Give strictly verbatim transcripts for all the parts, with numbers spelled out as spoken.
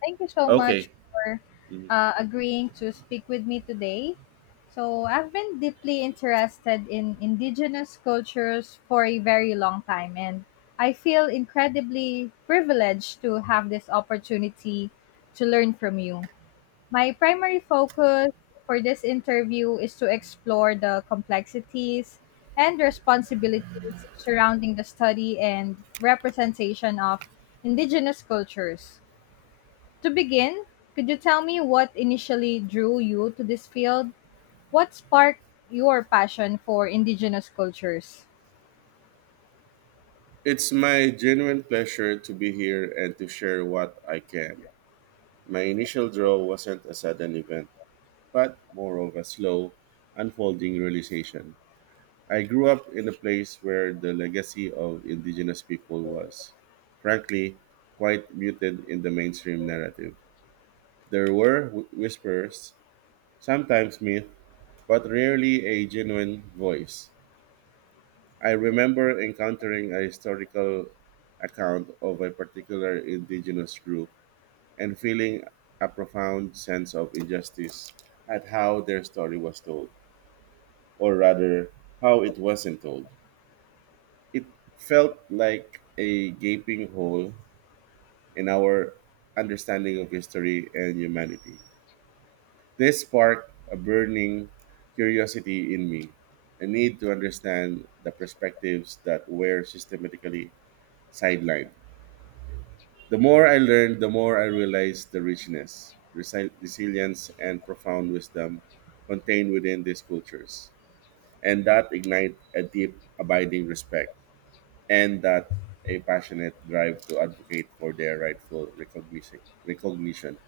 Thank you so Okay. much for Mhm. uh, agreeing to speak with me today. So, I've been deeply interested in indigenous cultures for a very long time, and I feel incredibly privileged to have this opportunity to learn from you. My primary focus for this interview is to explore the complexities and responsibilities surrounding the study and representation of indigenous cultures. To begin, could you tell me what initially drew you to this field? What sparked your passion for indigenous cultures? It's my genuine pleasure to be here and to share what I can. My initial draw wasn't a sudden event, but more of a slow, unfolding realization. I grew up in a place where the legacy of indigenous people was, frankly, quite muted in the mainstream narrative. There were wh- whispers, sometimes myth, but rarely a genuine voice. I remember encountering a historical account of a particular indigenous group and feeling a profound sense of injustice at how their story was told, or rather, how it wasn't told. It felt like a gaping hole in our understanding of history and humanity. This sparked a burning curiosity in me, a need to understand the perspectives that were systematically sidelined. The more I learned, the more I realized the richness, resi- resilience, and profound wisdom contained within these cultures, and that ignite a deep, abiding respect, and that a passionate drive to advocate for their rightful recognition. recognition.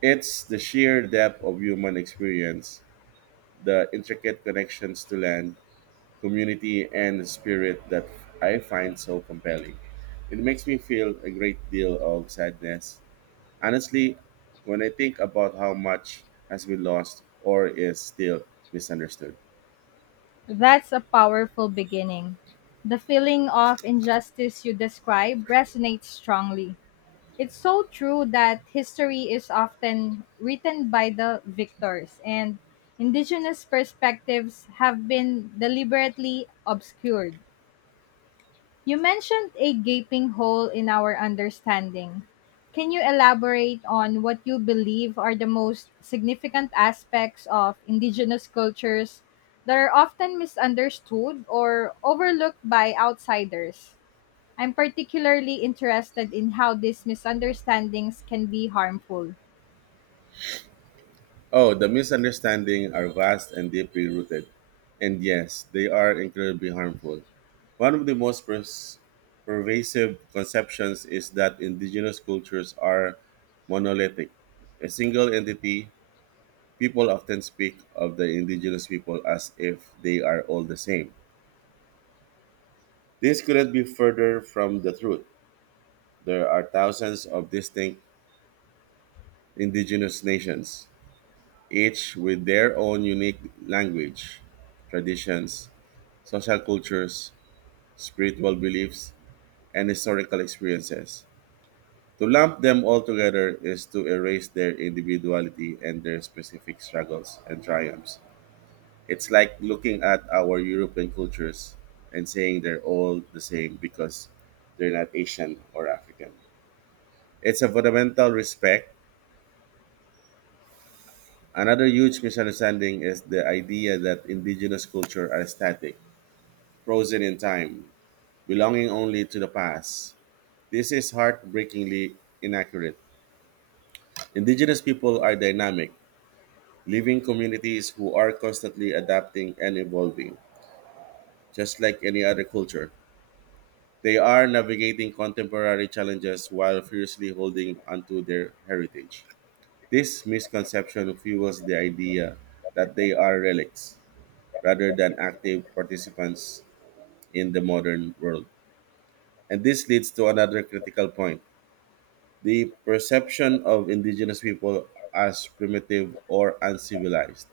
It's the sheer depth of human experience, the intricate connections to land, community, and spirit that I find so compelling. It makes me feel a great deal of sadness. Honestly, when I think about how much has been lost or is still misunderstood. That's a powerful beginning. The feeling of injustice you describe resonates strongly. It's so true that history is often written by the victors, and indigenous perspectives have been deliberately obscured. You mentioned a gaping hole in our understanding. Can you elaborate on what you believe are the most significant aspects of indigenous cultures that are often misunderstood or overlooked by outsiders? I'm particularly interested in how these misunderstandings can be harmful. Oh, the misunderstandings are vast and deeply rooted. And yes, they are incredibly harmful. One of the most pers- pervasive conceptions is that indigenous cultures are monolithic, a single entity. People often speak of the indigenous people as if they are all the same. This couldn't be further from the truth. There are thousands of distinct indigenous nations, each with their own unique language, traditions, social cultures, spiritual beliefs, and historical experiences. To lump them all together is to erase their individuality and their specific struggles and triumphs. It's like looking at our European cultures and saying they're all the same because they're not Asian or African. It's a fundamental respect. Another huge misunderstanding is the idea that indigenous culture are static, frozen in time, belonging only to the past. This is heartbreakingly inaccurate. Indigenous people are dynamic, living communities who are constantly adapting and evolving, just like any other culture. They are navigating contemporary challenges while fiercely holding onto their heritage. This misconception fuels the idea that they are relics rather than active participants in the modern world. And this leads to another critical point, the perception of indigenous people as primitive or uncivilized.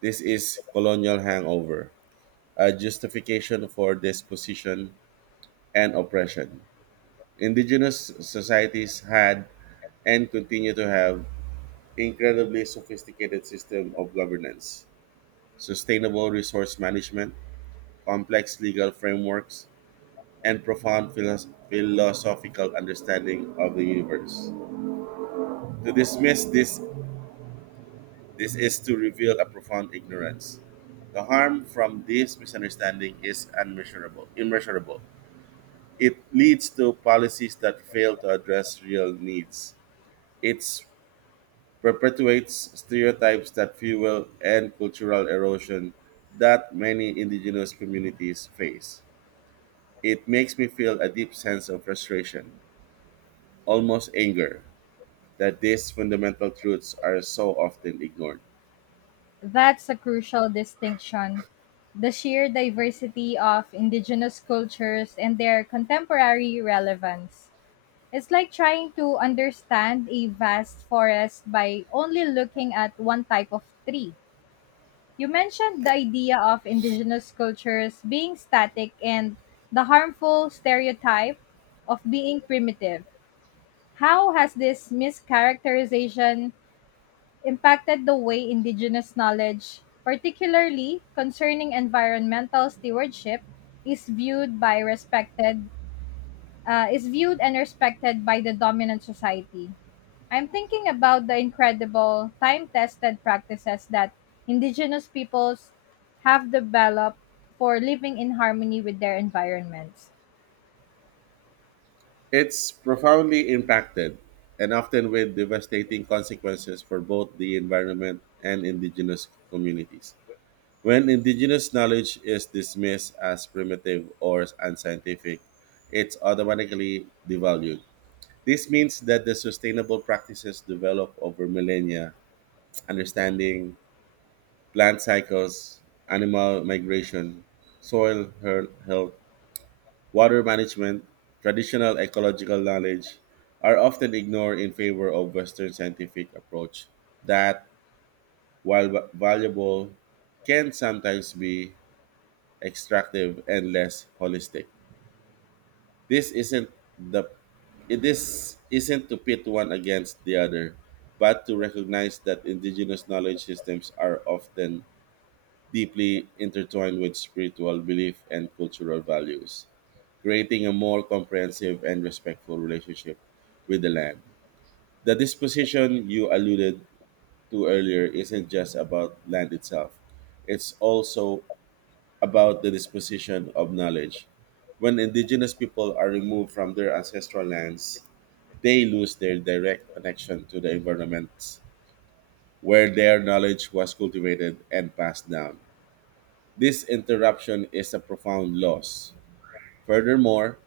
This is colonial hangover, a justification for dispossession and oppression. Indigenous societies had and continue to have incredibly sophisticated system of governance, sustainable resource management, complex legal frameworks, and profound philos- philosophical understanding of the universe. To dismiss this, this is to reveal a profound ignorance. The harm from this misunderstanding is unmeasurable, immeasurable. It leads to policies that fail to address real needs. It perpetuates stereotypes that fuel and cultural erosion that many indigenous communities face. It makes me feel a deep sense of frustration, almost anger, that these fundamental truths are so often ignored. That's a crucial distinction. The sheer diversity of indigenous cultures and their contemporary relevance. It's like trying to understand a vast forest by only looking at one type of tree. You mentioned the idea of indigenous cultures being static and the harmful stereotype of being primitive. How has this mischaracterization impacted the way indigenous knowledge, particularly concerning environmental stewardship, is viewed by respected uh, is viewed and respected by the dominant society. I'm thinking about the incredible time tested practices that indigenous peoples have developed for living in harmony with their environments. It's profoundly impacted and often with devastating consequences for both the environment and indigenous communities. When indigenous knowledge is dismissed as primitive or unscientific, it's automatically devalued. This means that the sustainable practices developed over millennia, understanding plant cycles, animal migration, soil health, water management, traditional ecological knowledge are often ignored in favor of Western scientific approach that, while va- valuable, can sometimes be extractive and less holistic. This isn't the this isn't to pit one against the other, but to recognize that indigenous knowledge systems are often deeply intertwined with spiritual belief and cultural values, creating a more comprehensive and respectful relationship with the land. The disposition you alluded to earlier isn't just about land itself, it's also about the disposition of knowledge. When indigenous people are removed from their ancestral lands, they lose their direct connection to the environment where their knowledge was cultivated and passed down. This interruption is a profound loss. Furthermore,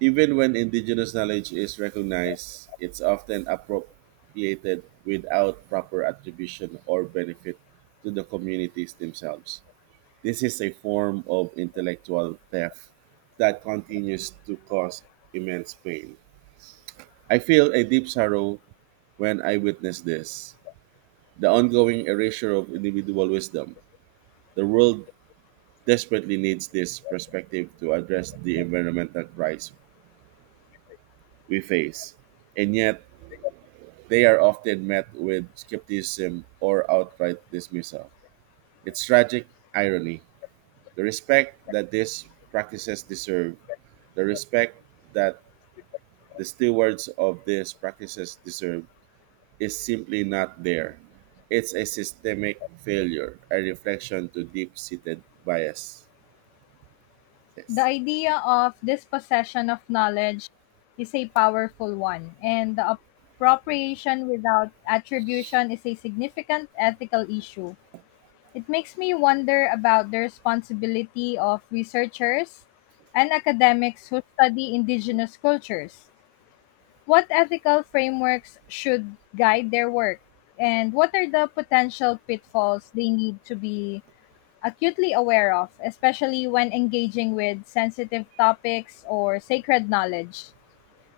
even when indigenous knowledge is recognized, it's often appropriated without proper attribution or benefit to the communities themselves. This is a form of intellectual theft that continues to cause immense pain. I feel a deep sorrow when I witness this. The ongoing erasure of individual wisdom. The world desperately needs this perspective to address the environmental crisis we face. And yet, they are often met with skepticism or outright dismissal. It's tragic irony. The respect that these practices deserve, the respect that the stewards of these practices deserve, is simply not there. It's a systemic failure, a reflection to deep seated biases. The idea of dispossession of knowledge is a powerful one, and the appropriation without attribution is a significant ethical issue. It makes me wonder about the responsibility of researchers and academics who study indigenous cultures. What ethical frameworks should guide their work? And what are the potential pitfalls they need to be acutely aware of, especially when engaging with sensitive topics or sacred knowledge?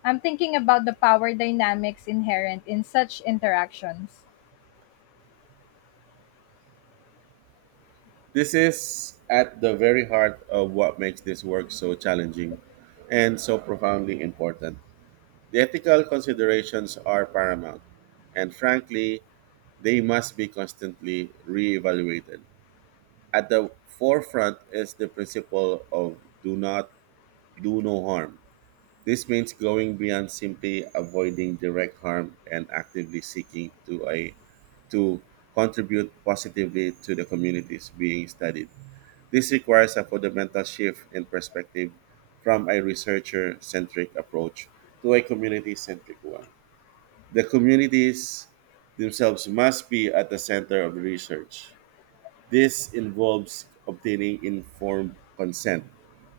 I'm thinking about the power dynamics inherent in such interactions. This is at the very heart of what makes this work so challenging and so profoundly important. The ethical considerations are paramount, and frankly, they must be constantly reevaluated. At the forefront is the principle of do not do no harm. This means going beyond simply avoiding direct harm and actively seeking to a to contribute positively to the communities being studied. This requires a fundamental shift in perspective from a researcher centric approach to a community centric one. The communities themselves must be at the center of the research. This involves obtaining informed consent,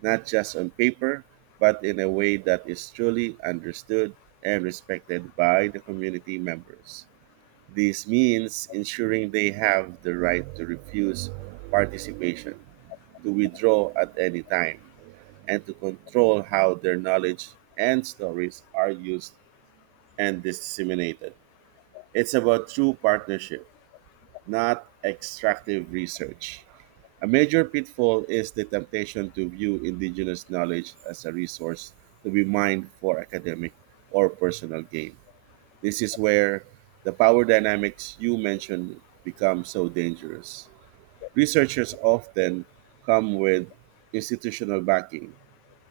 not just on paper, but in a way that is truly understood and respected by the community members. This means ensuring they have the right to refuse participation, to withdraw at any time, and to control how their knowledge and stories are used and disseminated. It's about true partnership, not extractive research. A major pitfall is the temptation to view indigenous knowledge as a resource to be mined for academic or personal gain. This is where the power dynamics you mentioned become so dangerous. Researchers often come with institutional backing,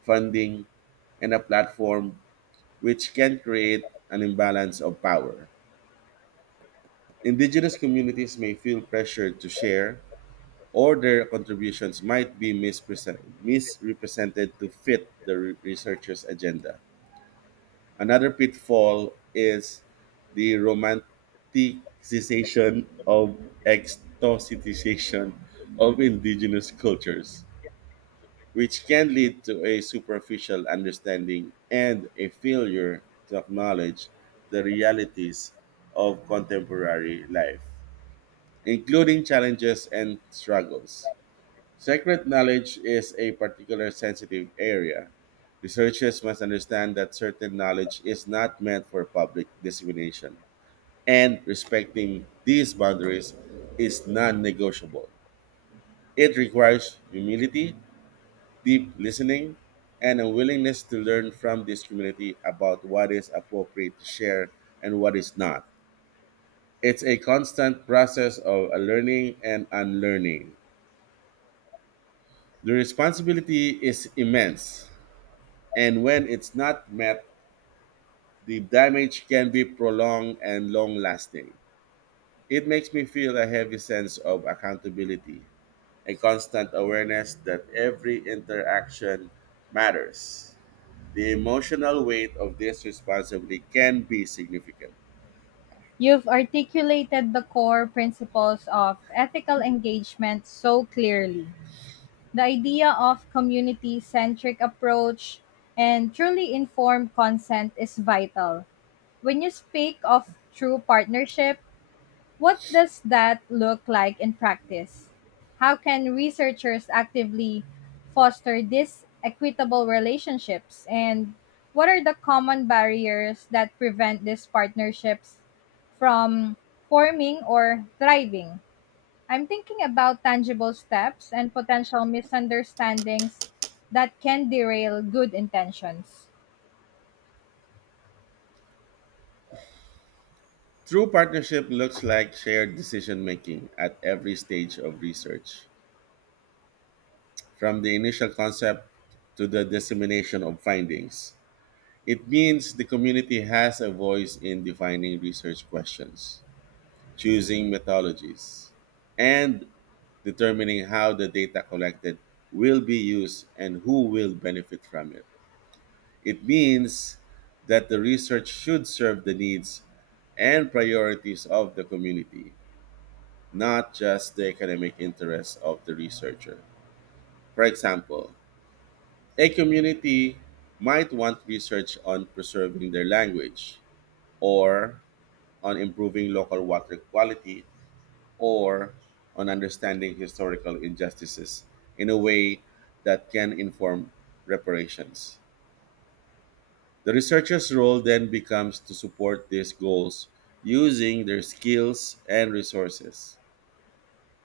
funding, and a platform which can create an imbalance of power. Indigenous communities may feel pressured to share, or their contributions might be mispresent- misrepresented to fit the re- researcher's agenda. Another pitfall is the romanticization of exoticization of indigenous cultures, which can lead to a superficial understanding and a failure to acknowledge the realities of contemporary life including challenges and struggles. Secret knowledge is a particular sensitive area. Researchers must understand that certain knowledge is not meant for public dissemination, and respecting these boundaries is non negotiable. It requires humility, deep listening, and a willingness to learn from this community about what is appropriate to share and what is not. It's a constant process of learning and unlearning. The responsibility is immense, and when it's not met, the damage can be prolonged and long lasting. It makes me feel a heavy sense of accountability, a constant awareness that every interaction matters. The emotional weight of this responsibility can be significant. You've articulated the core principles of ethical engagement so clearly. The idea of community centric approach and truly informed consent is vital. When you speak of true partnership, what does that look like in practice? How can researchers actively foster these equitable relationships? And what are the common barriers that prevent these partnerships from forming or thriving? I'm thinking about tangible steps and potential misunderstandings that can derail good intentions. True partnership looks like shared decision making at every stage of research, from the initial concept to the dissemination of findings. It means the community has a voice in defining research questions, choosing methodologies, and determining how the data collected will be used and who will benefit from it. It means that the research should serve the needs and priorities of the community, not just the academic interests of the researcher. For example, a community might want research on preserving their language or on improving local water quality or on understanding historical injustices in a way that can inform reparations. The researchers' role then becomes to support these goals using their skills and resources.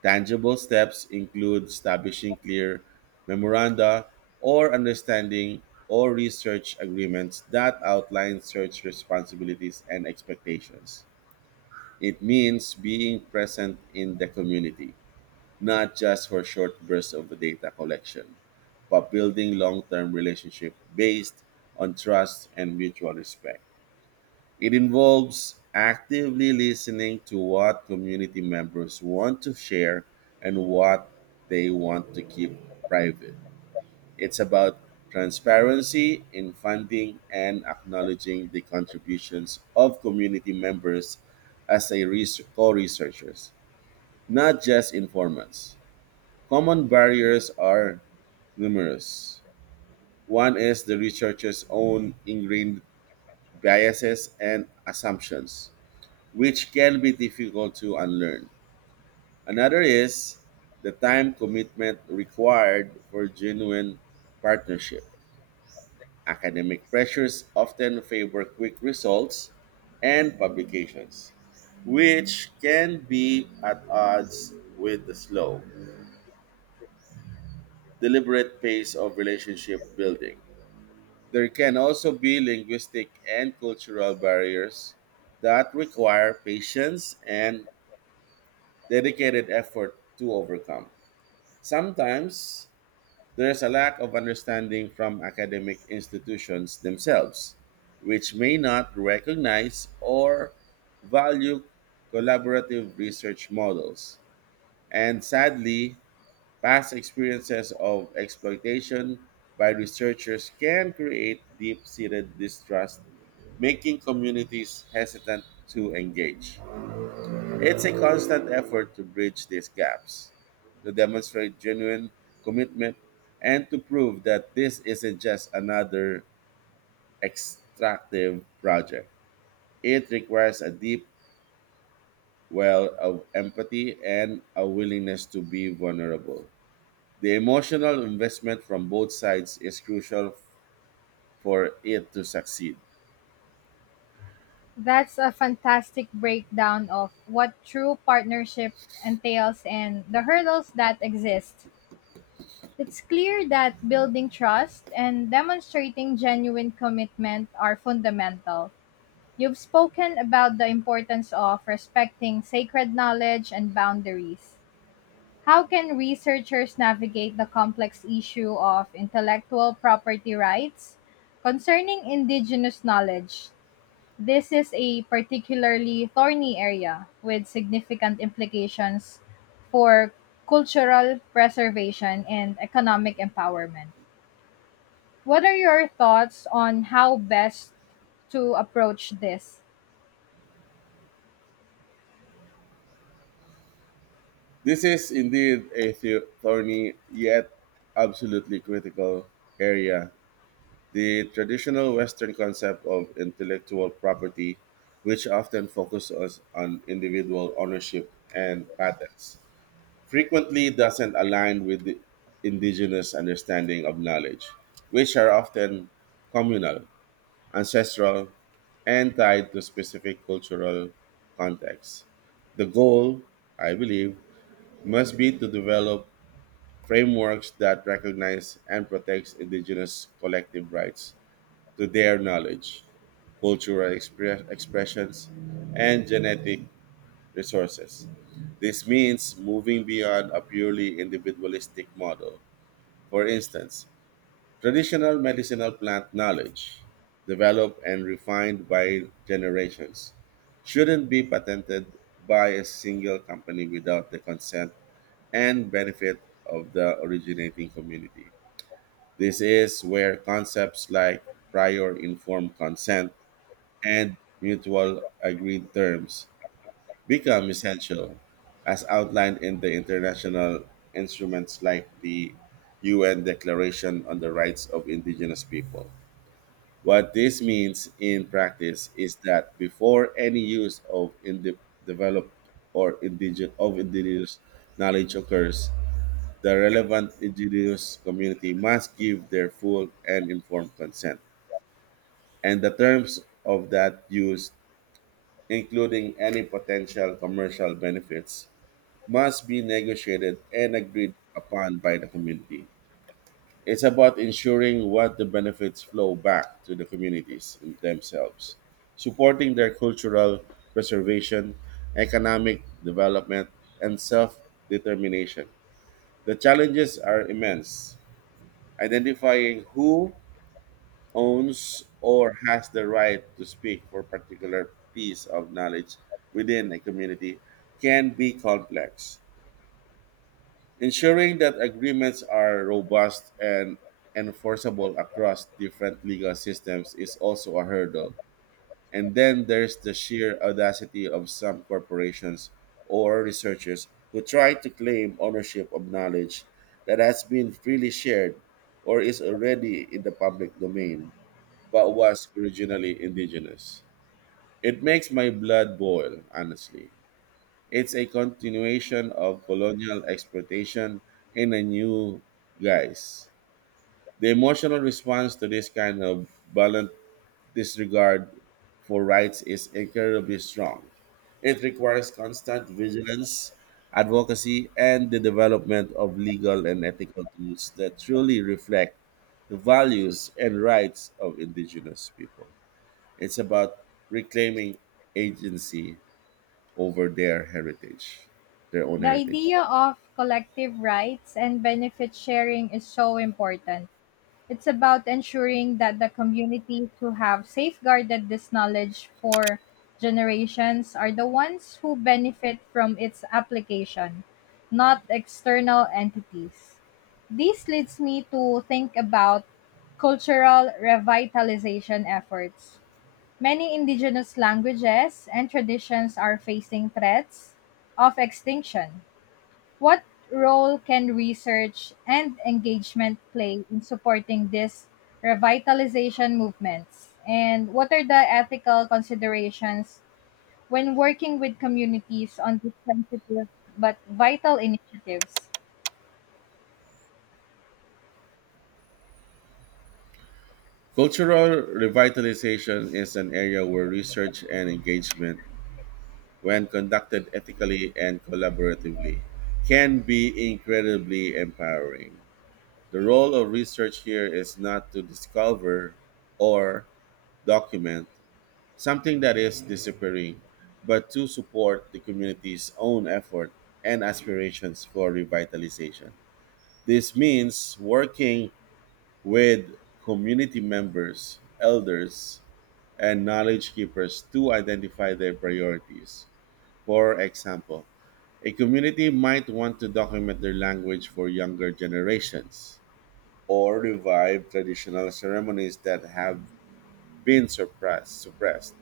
Tangible steps include establishing clear memoranda or understanding or research agreements that outline search responsibilities and expectations. It means being present in the community, not just for short bursts of data collection, but building long-term relationship based on trust and mutual respect. It involves actively listening to what community members want to share and what they want to keep private. It's about transparency in funding and acknowledging the contributions of community members as a res- co-researchers, not just informants. Common barriers are numerous. One is the researcher's own ingrained biases and assumptions, which can be difficult to unlearn. Another is the time commitment required for genuine partnership. Academic pressures often favor quick results and publications, which can be at odds with the slow, deliberate pace of relationship building. There can also be linguistic and cultural barriers that require patience and dedicated effort to overcome. Sometimes there is a lack of understanding from academic institutions themselves, which may not recognize or value collaborative research models. And sadly, past experiences of exploitation by researchers can create deep seated distrust, making communities hesitant to engage. It's a constant effort to bridge these gaps, to demonstrate genuine commitment, and to prove that this isn't just another extractive project. It requires a deep well of empathy and a willingness to be vulnerable. The emotional investment from both sides is crucial for it to succeed. That's a fantastic breakdown of what true partnership entails and the hurdles that exist. It's clear that building trust and demonstrating genuine commitment are fundamental. You've spoken about the importance of respecting sacred knowledge and boundaries. How can researchers navigate the complex issue of intellectual property rights concerning indigenous knowledge? This is a particularly thorny area with significant implications for cultural preservation and economic empowerment. What are your thoughts on how best to approach this? This is indeed a thorny yet absolutely critical area. The traditional Western concept of intellectual property, which often focuses on individual ownership and patents, frequently doesn't align with the indigenous understanding of knowledge, which are often communal, ancestral, and tied to specific cultural contexts. The goal, I believe, must be to develop frameworks that recognize and protects indigenous collective rights to their knowledge, cultural expre- expressions, and genetic resources. This means moving beyond a purely individualistic model. For instance, traditional medicinal plant knowledge, developed and refined by generations, shouldn't be patented by a single company without the consent and benefit of the originating community. This is where concepts like prior informed consent and mutual agreed terms become essential, as outlined in the international instruments like the U N Declaration on the Rights of Indigenous People. What this means in practice is that before any use of indi- developed or indigenous of indigenous knowledge occurs, the relevant indigenous community must give their full and informed consent and the terms of that use including any potential commercial benefits, must be negotiated and agreed upon by the community. It's about ensuring what the benefits flow back to the communities themselves, supporting their cultural preservation, economic development, and self determination. The challenges are immense. Identifying who owns or has the right to speak for particular piece of knowledge within a community can be complex. Ensuring that agreements are robust and enforceable across different legal systems is also a hurdle. And then there's the sheer audacity of some corporations or researchers who try to claim ownership of knowledge that has been freely shared or is already in the public domain but was originally indigenous. It makes my blood boil, honestly. It's a continuation of colonial exploitation in a new guise. The emotional response to this kind of violent disregard for rights is incredibly strong. It requires constant vigilance, advocacy, and the development of legal and ethical tools that truly reflect the values and rights of indigenous people. It's about reclaiming agency over their heritage, their own The heritage. idea of collective rights and benefit sharing is so important. It's about ensuring that the communities who have safeguarded this knowledge for generations are the ones who benefit from its application, not external entities. This leads me to think about cultural revitalization efforts. Many indigenous languages and traditions are facing threats of extinction. What role can research and engagement play in supporting these revitalization movements? And what are the ethical considerations when working with communities on these sensitive but vital initiatives? Cultural revitalization is an area where research and engagement, when conducted ethically and collaboratively, can be incredibly empowering. The role of research here is not to discover or document something that is disappearing, but to support the community's own effort and aspirations for revitalization. This means working with community members, elders, and knowledge keepers to identify their priorities. For example, a community might want to document their language for younger generations or revive traditional ceremonies that have been suppressed, suppressed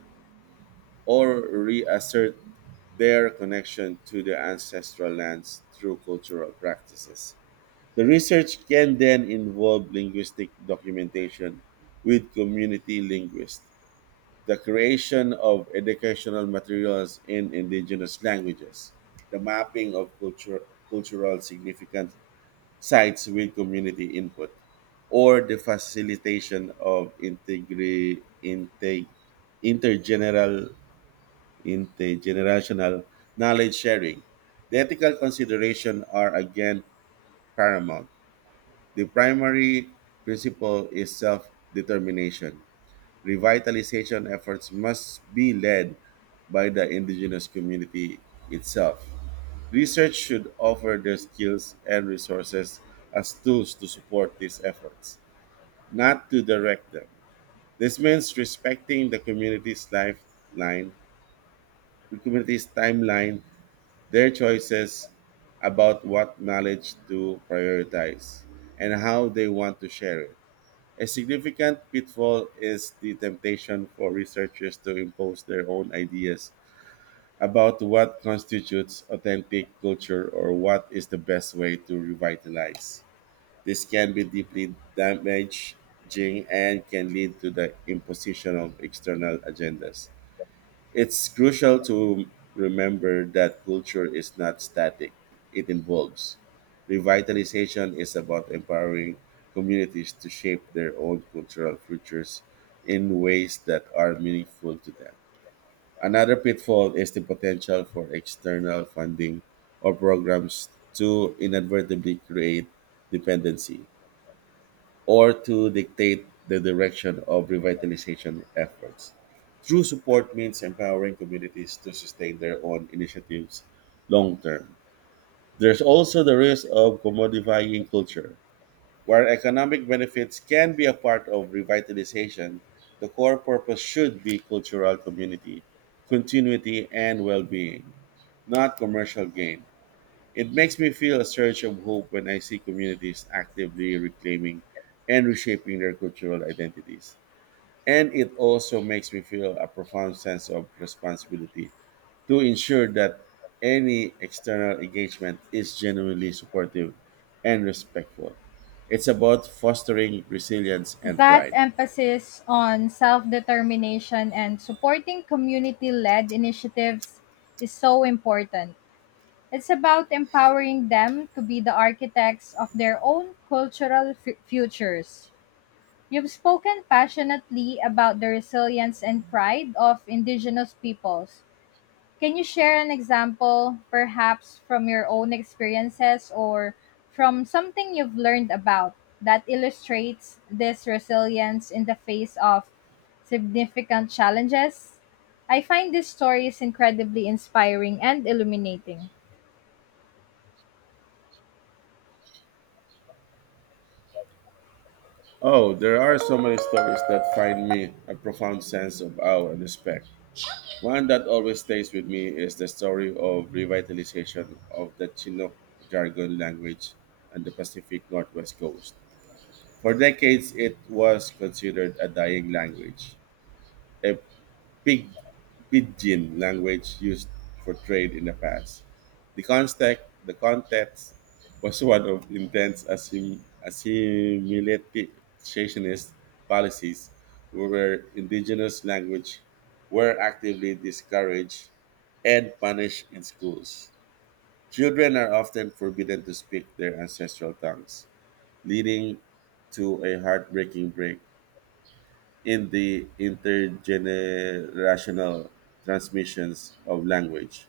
or reassert their connection to the ancestral lands through cultural practices. The research can then involve linguistic documentation with community linguists, the creation of educational materials in indigenous languages, the mapping of culture, cultural significant sites with community input, or the facilitation of integri, integ, intergeneral, intergenerational knowledge sharing. The ethical consideration are again paramount the primary principle is self determination. Revitalization efforts must be led by the indigenous community itself. Research should offer their skills and resources as tools to support these efforts, not to direct them. This means respecting the community's lifeline, the community's timeline, their choices about what knowledge to prioritize, and how they want to share it. A significant pitfall is the temptation for researchers to impose their own ideas about what constitutes authentic culture or what is the best way to revitalize. This can be deeply damaging and can lead to the imposition of external agendas. It's crucial to remember that culture is not static, it evolves. Revitalization is about empowering communities to shape their own cultural futures in ways that are meaningful to them. Another pitfall is the potential for external funding or programs to inadvertently create dependency, or to dictate the direction of revitalization efforts. True support means empowering communities to sustain their own initiatives long term. There's also the risk of commodifying culture. Where economic benefits can be a part of revitalization, the core purpose should be cultural community, continuity, and well being, not commercial gain. It makes me feel a surge of hope when I see communities actively reclaiming and reshaping their cultural identities. And it also makes me feel a profound sense of responsibility to ensure that any external engagement is genuinely supportive and respectful. It's about fostering resilience and That pride. emphasis on self determination and supporting community led initiatives is so important. It's about empowering them to be the architects of their own cultural f- futures. You've spoken passionately about the resilience and pride of Indigenous peoples. Can you share an example, perhaps from your own experiences or from something you've learned about, that illustrates this resilience in the face of significant challenges? I find these stories incredibly inspiring and illuminating. Oh, there are so many stories that find me a profound sense of awe and respect. One that always stays with me is the story of revitalization of the Chinook jargon language and the Pacific Northwest coast. For decades, it was considered a dying language, a pig Pidgin language used for trade in the past. The context, the context was one of intense assim, assimilationist policies where indigenous language were actively discouraged and punished in schools. Children are often forbidden to speak their ancestral tongues, leading to a heartbreaking break in the intergenerational transmissions of language.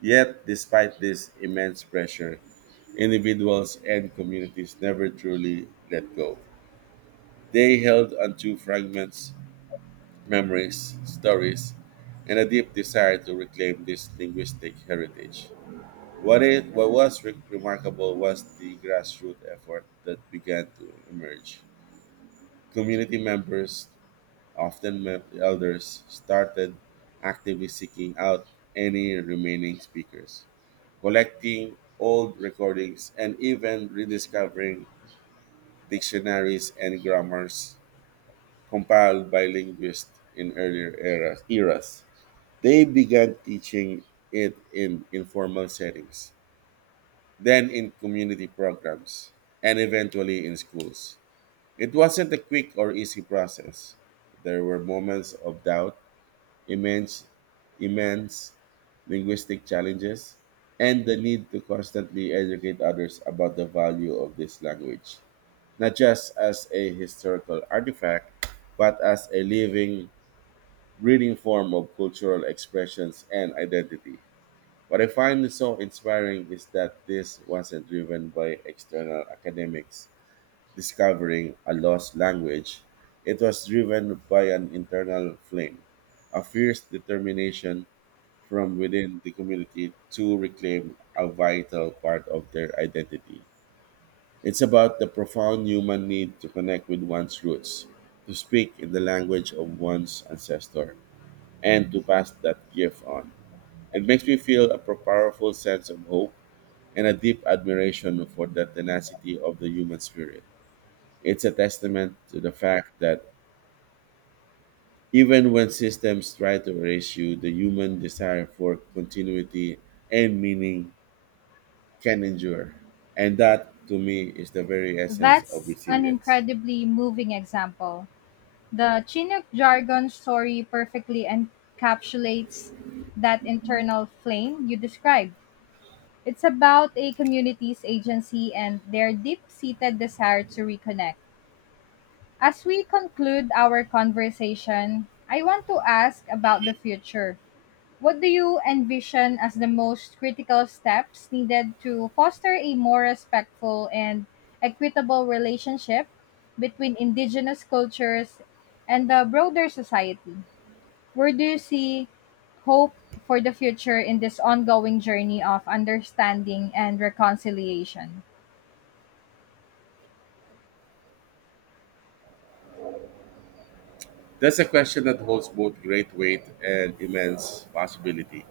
Yet, despite this immense pressure, individuals and communities never truly let go. They held onto fragments, memories, stories, and a deep desire to reclaim this linguistic heritage. What, it, what was re- remarkable was the grassroots effort that began to emerge. Community members often met the others, started actively seeking out any remaining speakers, collecting old recordings, and even rediscovering dictionaries and grammars compiled by linguists in earlier eras. eras. They began teaching it in informal settings, then in community programs, and eventually in schools. It wasn't a quick or easy process. There were moments of doubt immense, immense linguistic challenges, and the need to constantly educate others about the value of this language, not just as a historical artifact, but as a living, breathing form of cultural expressions and identity. What I find so inspiring is that this wasn't driven by external academics discovering a lost language. It was driven by an internal flame, a fierce determination from within the community to reclaim a vital part of their identity. It's about the profound human need to connect with one's roots, to speak in the language of one's ancestor, and to pass that gift on. It makes me feel a powerful sense of hope and a deep admiration for the tenacity of the human spirit. It's a testament to the fact that even when systems try to erase you, the human desire for continuity and meaning can endure. And that, to me, is the very essence of That's an resilience. incredibly moving example. The Chinook jargon story perfectly encapsulates that internal flame you described. It's about a community's agency and their deep seated desire to reconnect. As we conclude our conversation, I want to ask about the future. What do you envision as the most critical steps needed to foster a more respectful and equitable relationship between indigenous cultures and the broader society? Where do you see hope for the future in this ongoing journey of understanding and reconciliation? That's a question that holds both great weight and immense possibility.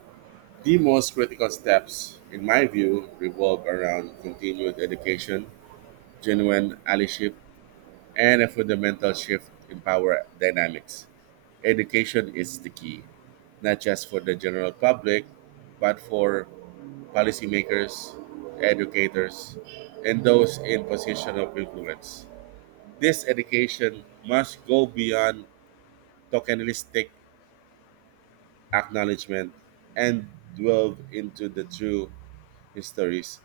The most critical steps, in my view, revolve around continued education, genuine allyship, and a fundamental shift in power dynamics. Education is the key, not just for the general public, but for policymakers, educators, and those in position of influence. This education must go beyond tokenistic acknowledgement and delve into the true histories,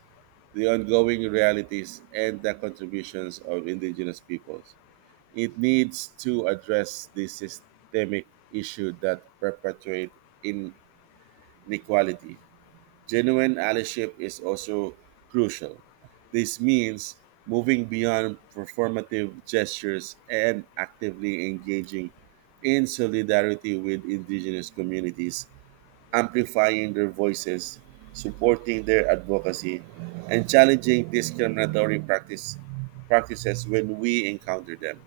the ongoing realities, and the contributions of indigenous peoples. It needs to address the systemic issue that perpetuate inequality. Genuine allyship is also crucial. This means moving beyond performative gestures and actively engaging in solidarity with indigenous communities, amplifying their voices, supporting their advocacy, and challenging discriminatory practice, practices when we encounter them.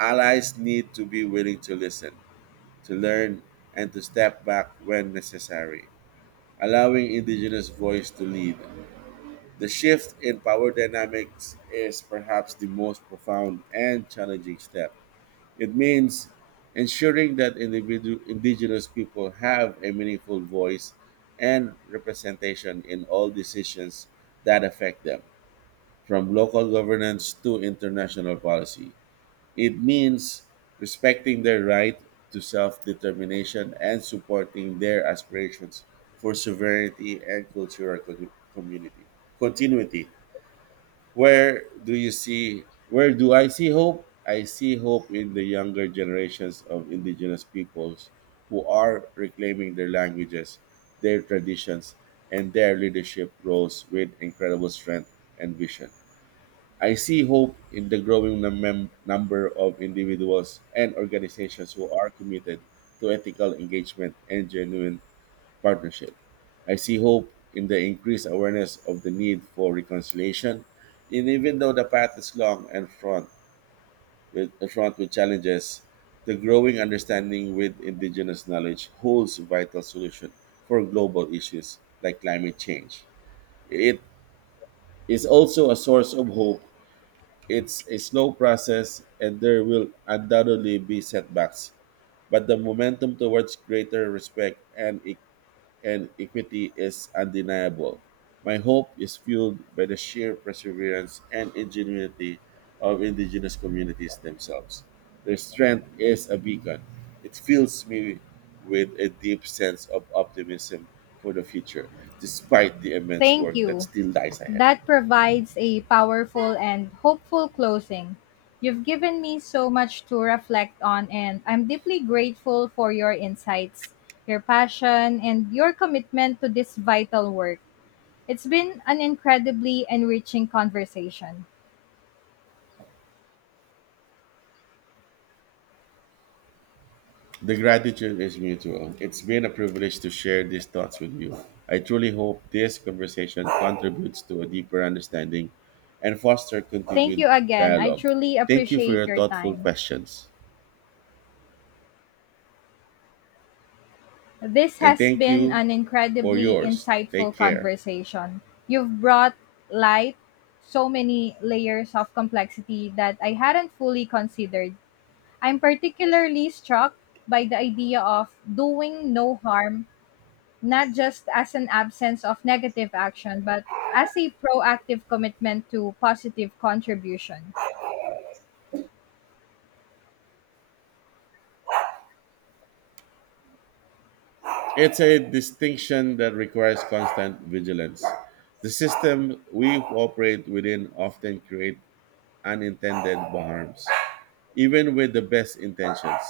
Allies need to be willing to listen, to learn, and to step back when necessary allowing indigenous voice to lead. The shift in power dynamics is perhaps the most profound and challenging step. It means ensuring that individu- indigenous people have a meaningful voice and representation in all decisions that affect them, from local governance to international policy. It means respecting their right to self determination and supporting their aspirations for sovereignty and cultural co- community continuity. Where do you see, where do I see hope? I see hope in the younger generations of indigenous peoples who are reclaiming their languages, their traditions, and their leadership roles with incredible strength and vision. I see hope in the growing num- number of individuals and organizations who are committed to ethical engagement and genuine partnership. I see hope in the increased awareness of the need for reconciliation, and even though the path is long and fraught with, fraught with challenges, the growing understanding with indigenous knowledge holds vital solution for global issues like climate change. It is also a source of hope it's a slow process and there will undoubtedly be setbacks, but the momentum towards greater respect and, e- and equity is undeniable. My hope is fueled by the sheer perseverance and ingenuity of indigenous communities themselves. Their strength is a beacon. It fills me with a deep sense of optimism for the future, despite the immense Thank work that you. still lies ahead. That provides a powerful and hopeful closing. You've given me so much to reflect on, and I'm deeply grateful for your insights, your passion, and your commitment to this vital work. It's been an incredibly enriching conversation. The gratitude is mutual. It's been a privilege to share these thoughts with you. I truly hope this conversation contributes to a deeper understanding and foster Thank continued you again. I dialogue. truly Thank you for appreciate your your thoughtful time. questions. This And has thank been you an for incredibly yours. Take insightful care. conversation. You've brought light so many layers of complexity that I hadn't fully considered. I'm particularly struck by the idea of doing no harm, not just as an absence of negative action, but as a proactive commitment to positive contribution. It's a distinction that requires constant vigilance. The system we operate within often create unintended harms, even with the best intentions.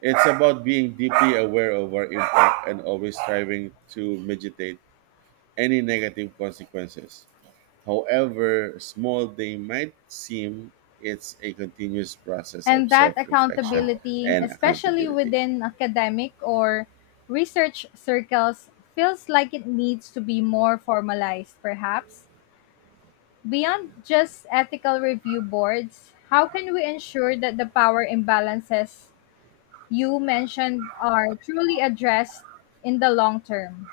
It's about being deeply aware of our impact and always striving to mitigate any negative consequences. However small they might seem, it's a continuous process of And that self reflection accountability, and especially accountability. within academic or research circles, feels like it needs to be more formalized, perhaps. Beyond just ethical review boards, how can we ensure that the power imbalances you mentioned are truly addressed in the long term?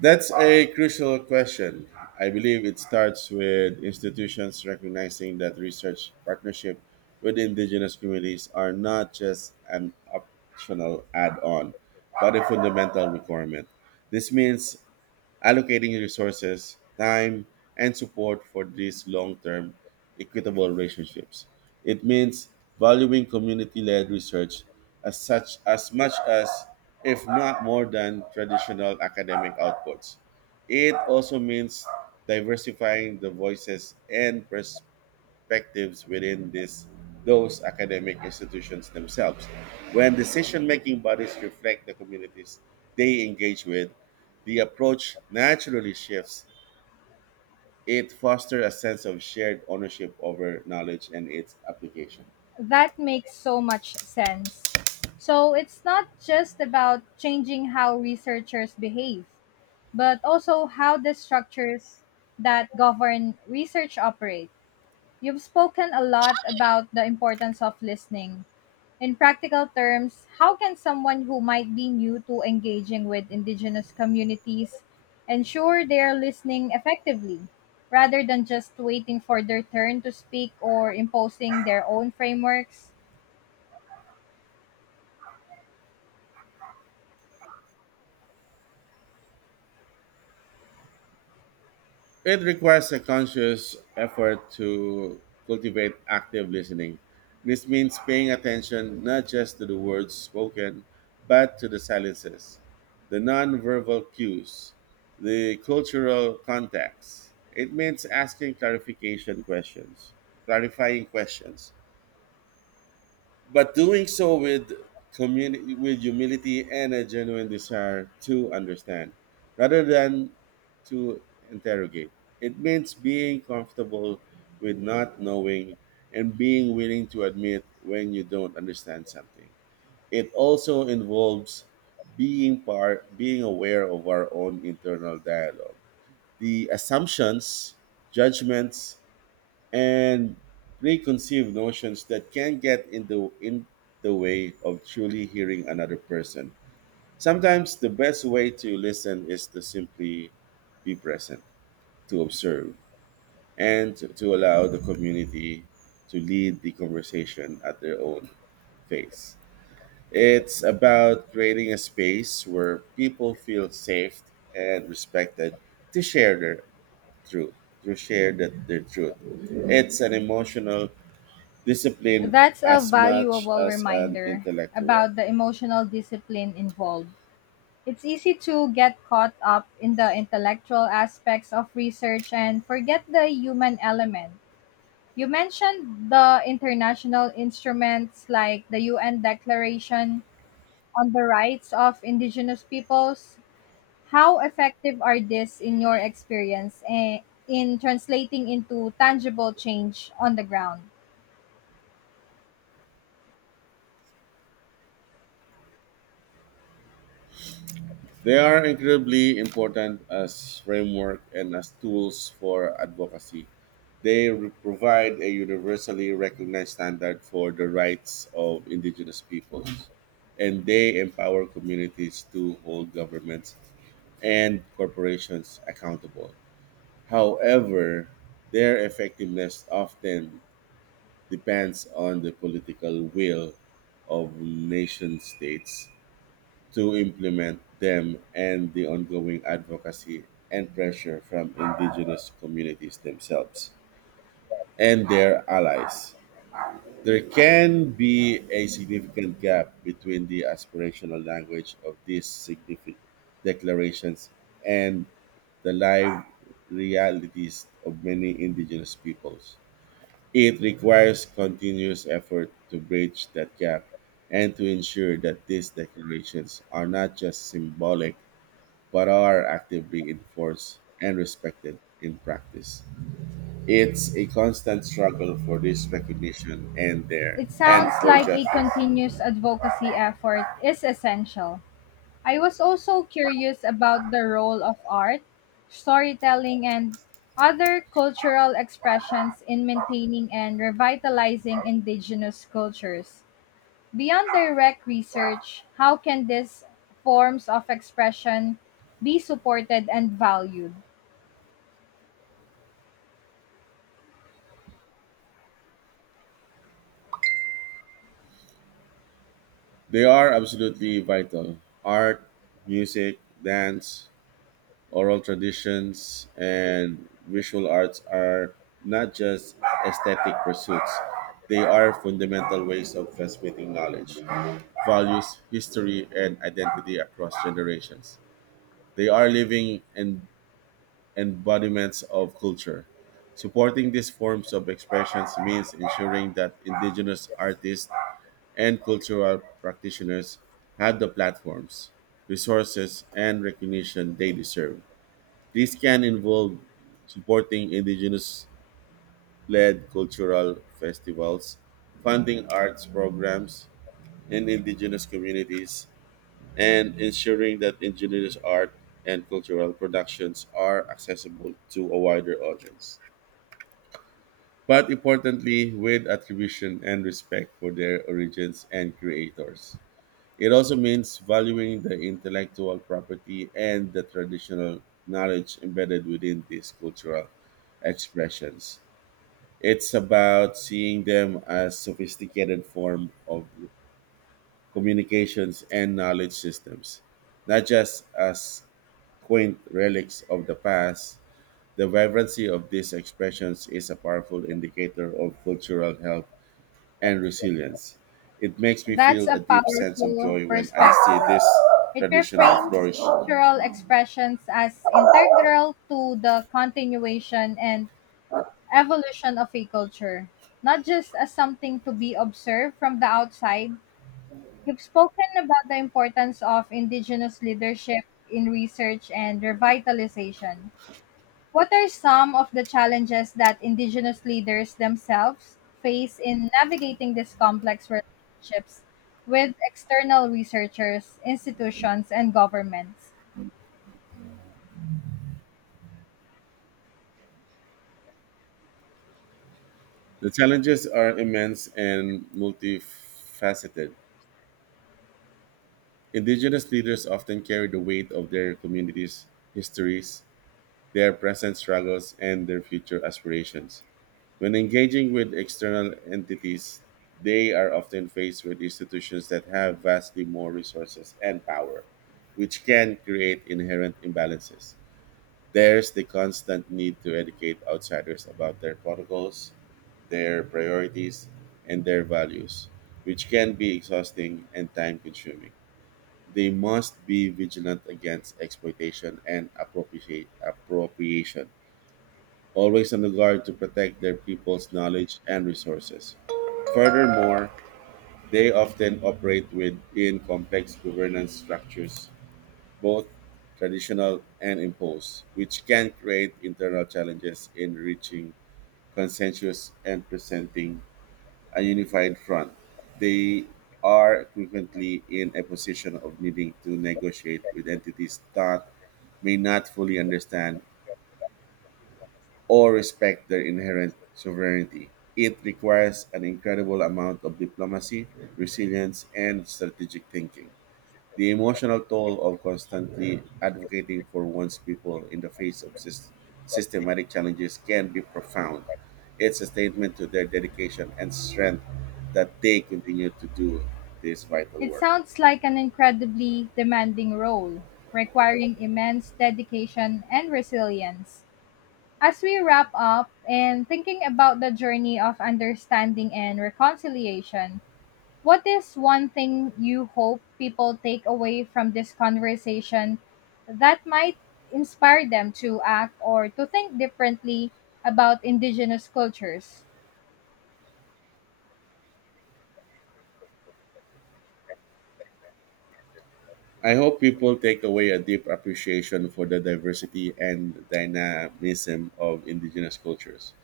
That's a crucial question. I believe it starts with institutions recognizing that research partnership with indigenous communities are not just an optional add-on, but a fundamental requirement. This means allocating resources, time, and support for these long term equitable relationships. It means valuing community led research as such as much as, if not more than, traditional academic outputs. It also means diversifying the voices and pers- perspectives within this those academic institutions themselves. When decision-making bodies reflect the communities they engage with, the approach naturally shifts. It fosters a sense of shared ownership over knowledge and its application. That makes so much sense. So it's not just about changing how researchers behave but also how the structures that govern research operate. You've spoken a lot about the importance of listening. In practical terms, how can someone who might be new to engaging with indigenous communities ensure they are listening effectively rather than just waiting for their turn to speak or imposing their own frameworks? It requires a conscious effort to cultivate active listening. This means paying attention not just to the words spoken, but to the silences, the nonverbal cues, the cultural context. It means asking clarification questions, clarifying questions, but doing so with community with humility and a genuine desire to understand rather than to interrogate. It means being comfortable with not knowing and being willing to admit when you don't understand something. It also involves being part being aware of our own internal dialogue, the assumptions, judgments, and preconceived notions that can get in the in the way of truly hearing another person. Sometimes the best way to listen is to simply be present, to observe, and to, to allow the community to lead the conversation at their own pace. It's about creating a space where people feel safe and respected to share their truth, to share that, their truth. It's an emotional discipline That's a as much valuable as an reminder intellectual. about the emotional discipline involved. It's easy to get caught up in the intellectual aspects of research and forget the human element. You mentioned the international instruments like the U N Declaration on the Rights of Indigenous Peoples. How effective are these in your experience eh, in translating into tangible change on the ground? They are incredibly important as framework and as tools for advocacy. They re- provide a universally recognized standard for the rights of indigenous peoples, and they empower communities to hold governments and corporations accountable. However, their effectiveness often depends on the political will of nation states to implement them and the ongoing advocacy and pressure from indigenous communities themselves and their allies. There can be a significant gap between the aspirational language of these significant declarations and the live realities of many indigenous peoples. It requires continuous effort to bridge that gap and to ensure that these declarations are not just symbolic but are actively enforced and respected in practice. It's a constant struggle for this recognition and there It and sounds for like a justice. continuous advocacy effort is essential. I was also curious about the role of art, storytelling, and other cultural expressions in maintaining and revitalizing indigenous cultures. Beyond direct research, how can these forms of expression be supported and valued? They are absolutely vital. Art, music, dance, oral traditions and visual arts are not just aesthetic pursuits, they are fundamental ways of transmitting knowledge, values, history, and identity across generations. They are living en- embodiments of culture. Supporting these forms of expressions means ensuring that indigenous artists and cultural practitioners have the platforms, resources, and recognition they deserve. This can involve supporting indigenous led cultural festivals, funding arts programs in indigenous communities, and ensuring that indigenous art and cultural productions are accessible to a wider audience, but importantly, with attribution and respect for their origins and creators. It also means valuing the intellectual property and the traditional knowledge embedded within these cultural expressions. It's about seeing them as sophisticated form of communications and knowledge systems, not just as quaint relics of the past. The vibrancy of these expressions is a powerful indicator of cultural health and resilience. It makes me That's feel a a deep sense of powerful joy when I see perspective. this It tradition reframes flourish. cultural expressions as integral to the continuation and evolution of a culture, not just as something to be observed from the outside. You've spoken about the importance of indigenous leadership in research and revitalization. What are some of the challenges that indigenous leaders themselves face in navigating these complex relationships with external researchers, institutions, and governments? The challenges are immense and multifaceted. Indigenous leaders often carry the weight of their communities' histories, their present struggles, and their future aspirations. When engaging with external entities, they are often faced with institutions that have vastly more resources and power, which can create inherent imbalances. There's the constant need to educate outsiders about their protocols, their priorities, and their values, which can be exhausting and time consuming. They must be vigilant against exploitation and appropriate, appropriation, always on the guard to protect their people's knowledge and resources. Furthermore, they often operate within complex governance structures, both traditional and imposed, which can create internal challenges in reaching consensus and presenting a unified front. They are frequently in a position of needing to negotiate with entities that may not fully understand or respect their inherent sovereignty. It requires an incredible amount of diplomacy, resilience, and strategic thinking. The emotional toll of constantly advocating for one's people in the face of sys- systematic challenges can be profound. It's a statement to their dedication and strength that they continue to do this vital It work. sounds like an incredibly demanding role, requiring immense dedication and resilience. As we wrap up and thinking about the journey of understanding and reconciliation, what is one thing you hope people take away from this conversation that might inspire them to act or to think differently about indigenous cultures? I hope people take away a deep appreciation for the diversity and dynamism of indigenous cultures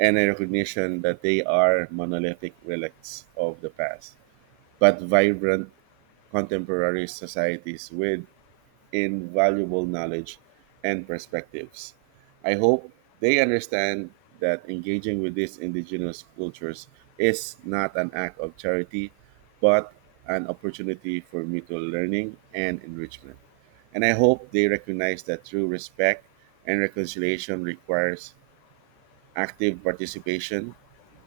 and a recognition that they are monolithic relics of the past, but vibrant contemporary societies with invaluable knowledge and perspectives. I hope they understand that engaging with these indigenous cultures is not an act of charity, but an opportunity for mutual learning and enrichment. And I hope they recognize that true respect and reconciliation requires active participation,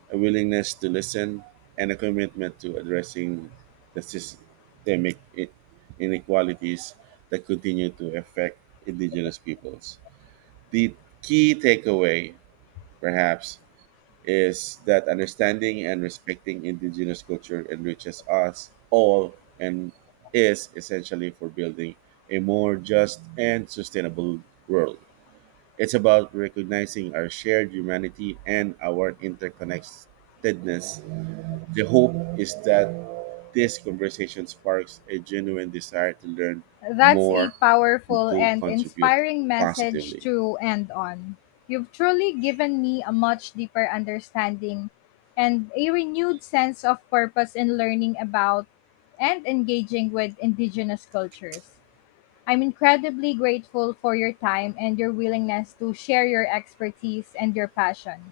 a willingness to listen, and a commitment to addressing the systemic i- inequalities that continue to affect indigenous peoples. The key takeaway, perhaps, is that understanding and respecting indigenous culture enriches us all and is essentially for building a more just and sustainable world. It's about recognizing our shared humanity and our interconnectedness. The hope is that this conversation sparks a genuine desire to learn That's a more and powerful to and contribute inspiring message positively. to end on. You've truly given me a much deeper understanding and a renewed sense of purpose in learning about and engaging with indigenous cultures. I'm incredibly grateful for your time and your willingness to share your expertise and your passion.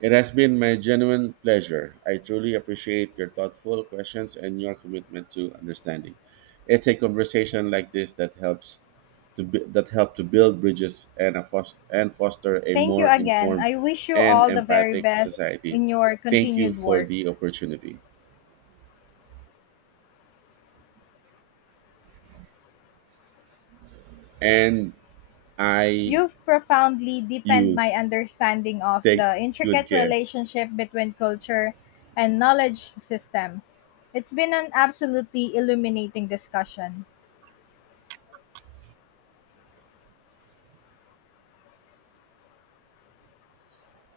It has been my genuine pleasure. I truly appreciate your thoughtful questions and your commitment to understanding. It's a conversation like this that helps to bu- that help to build bridges and a fos- and foster a Thank you more again. informed I wish you and all the very empathic best society. in your Thank you continued for work. the opportunity. And I You've profoundly deepened you. my understanding of Take the good intricate care. relationship between culture and knowledge systems. It's been an absolutely illuminating discussion.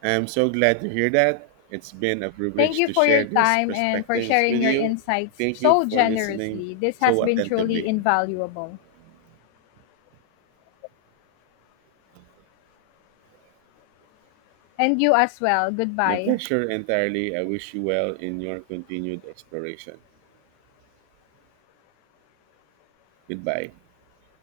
I am so glad to hear that. It's been a Thank privilege you to for share your these time and for perspectives with sharing your you. insights Thank you so for listening generously. This has so been truly attentively. invaluable. And you as well. My Goodbye. pleasure entirely. I wish you well in your continued exploration. Goodbye.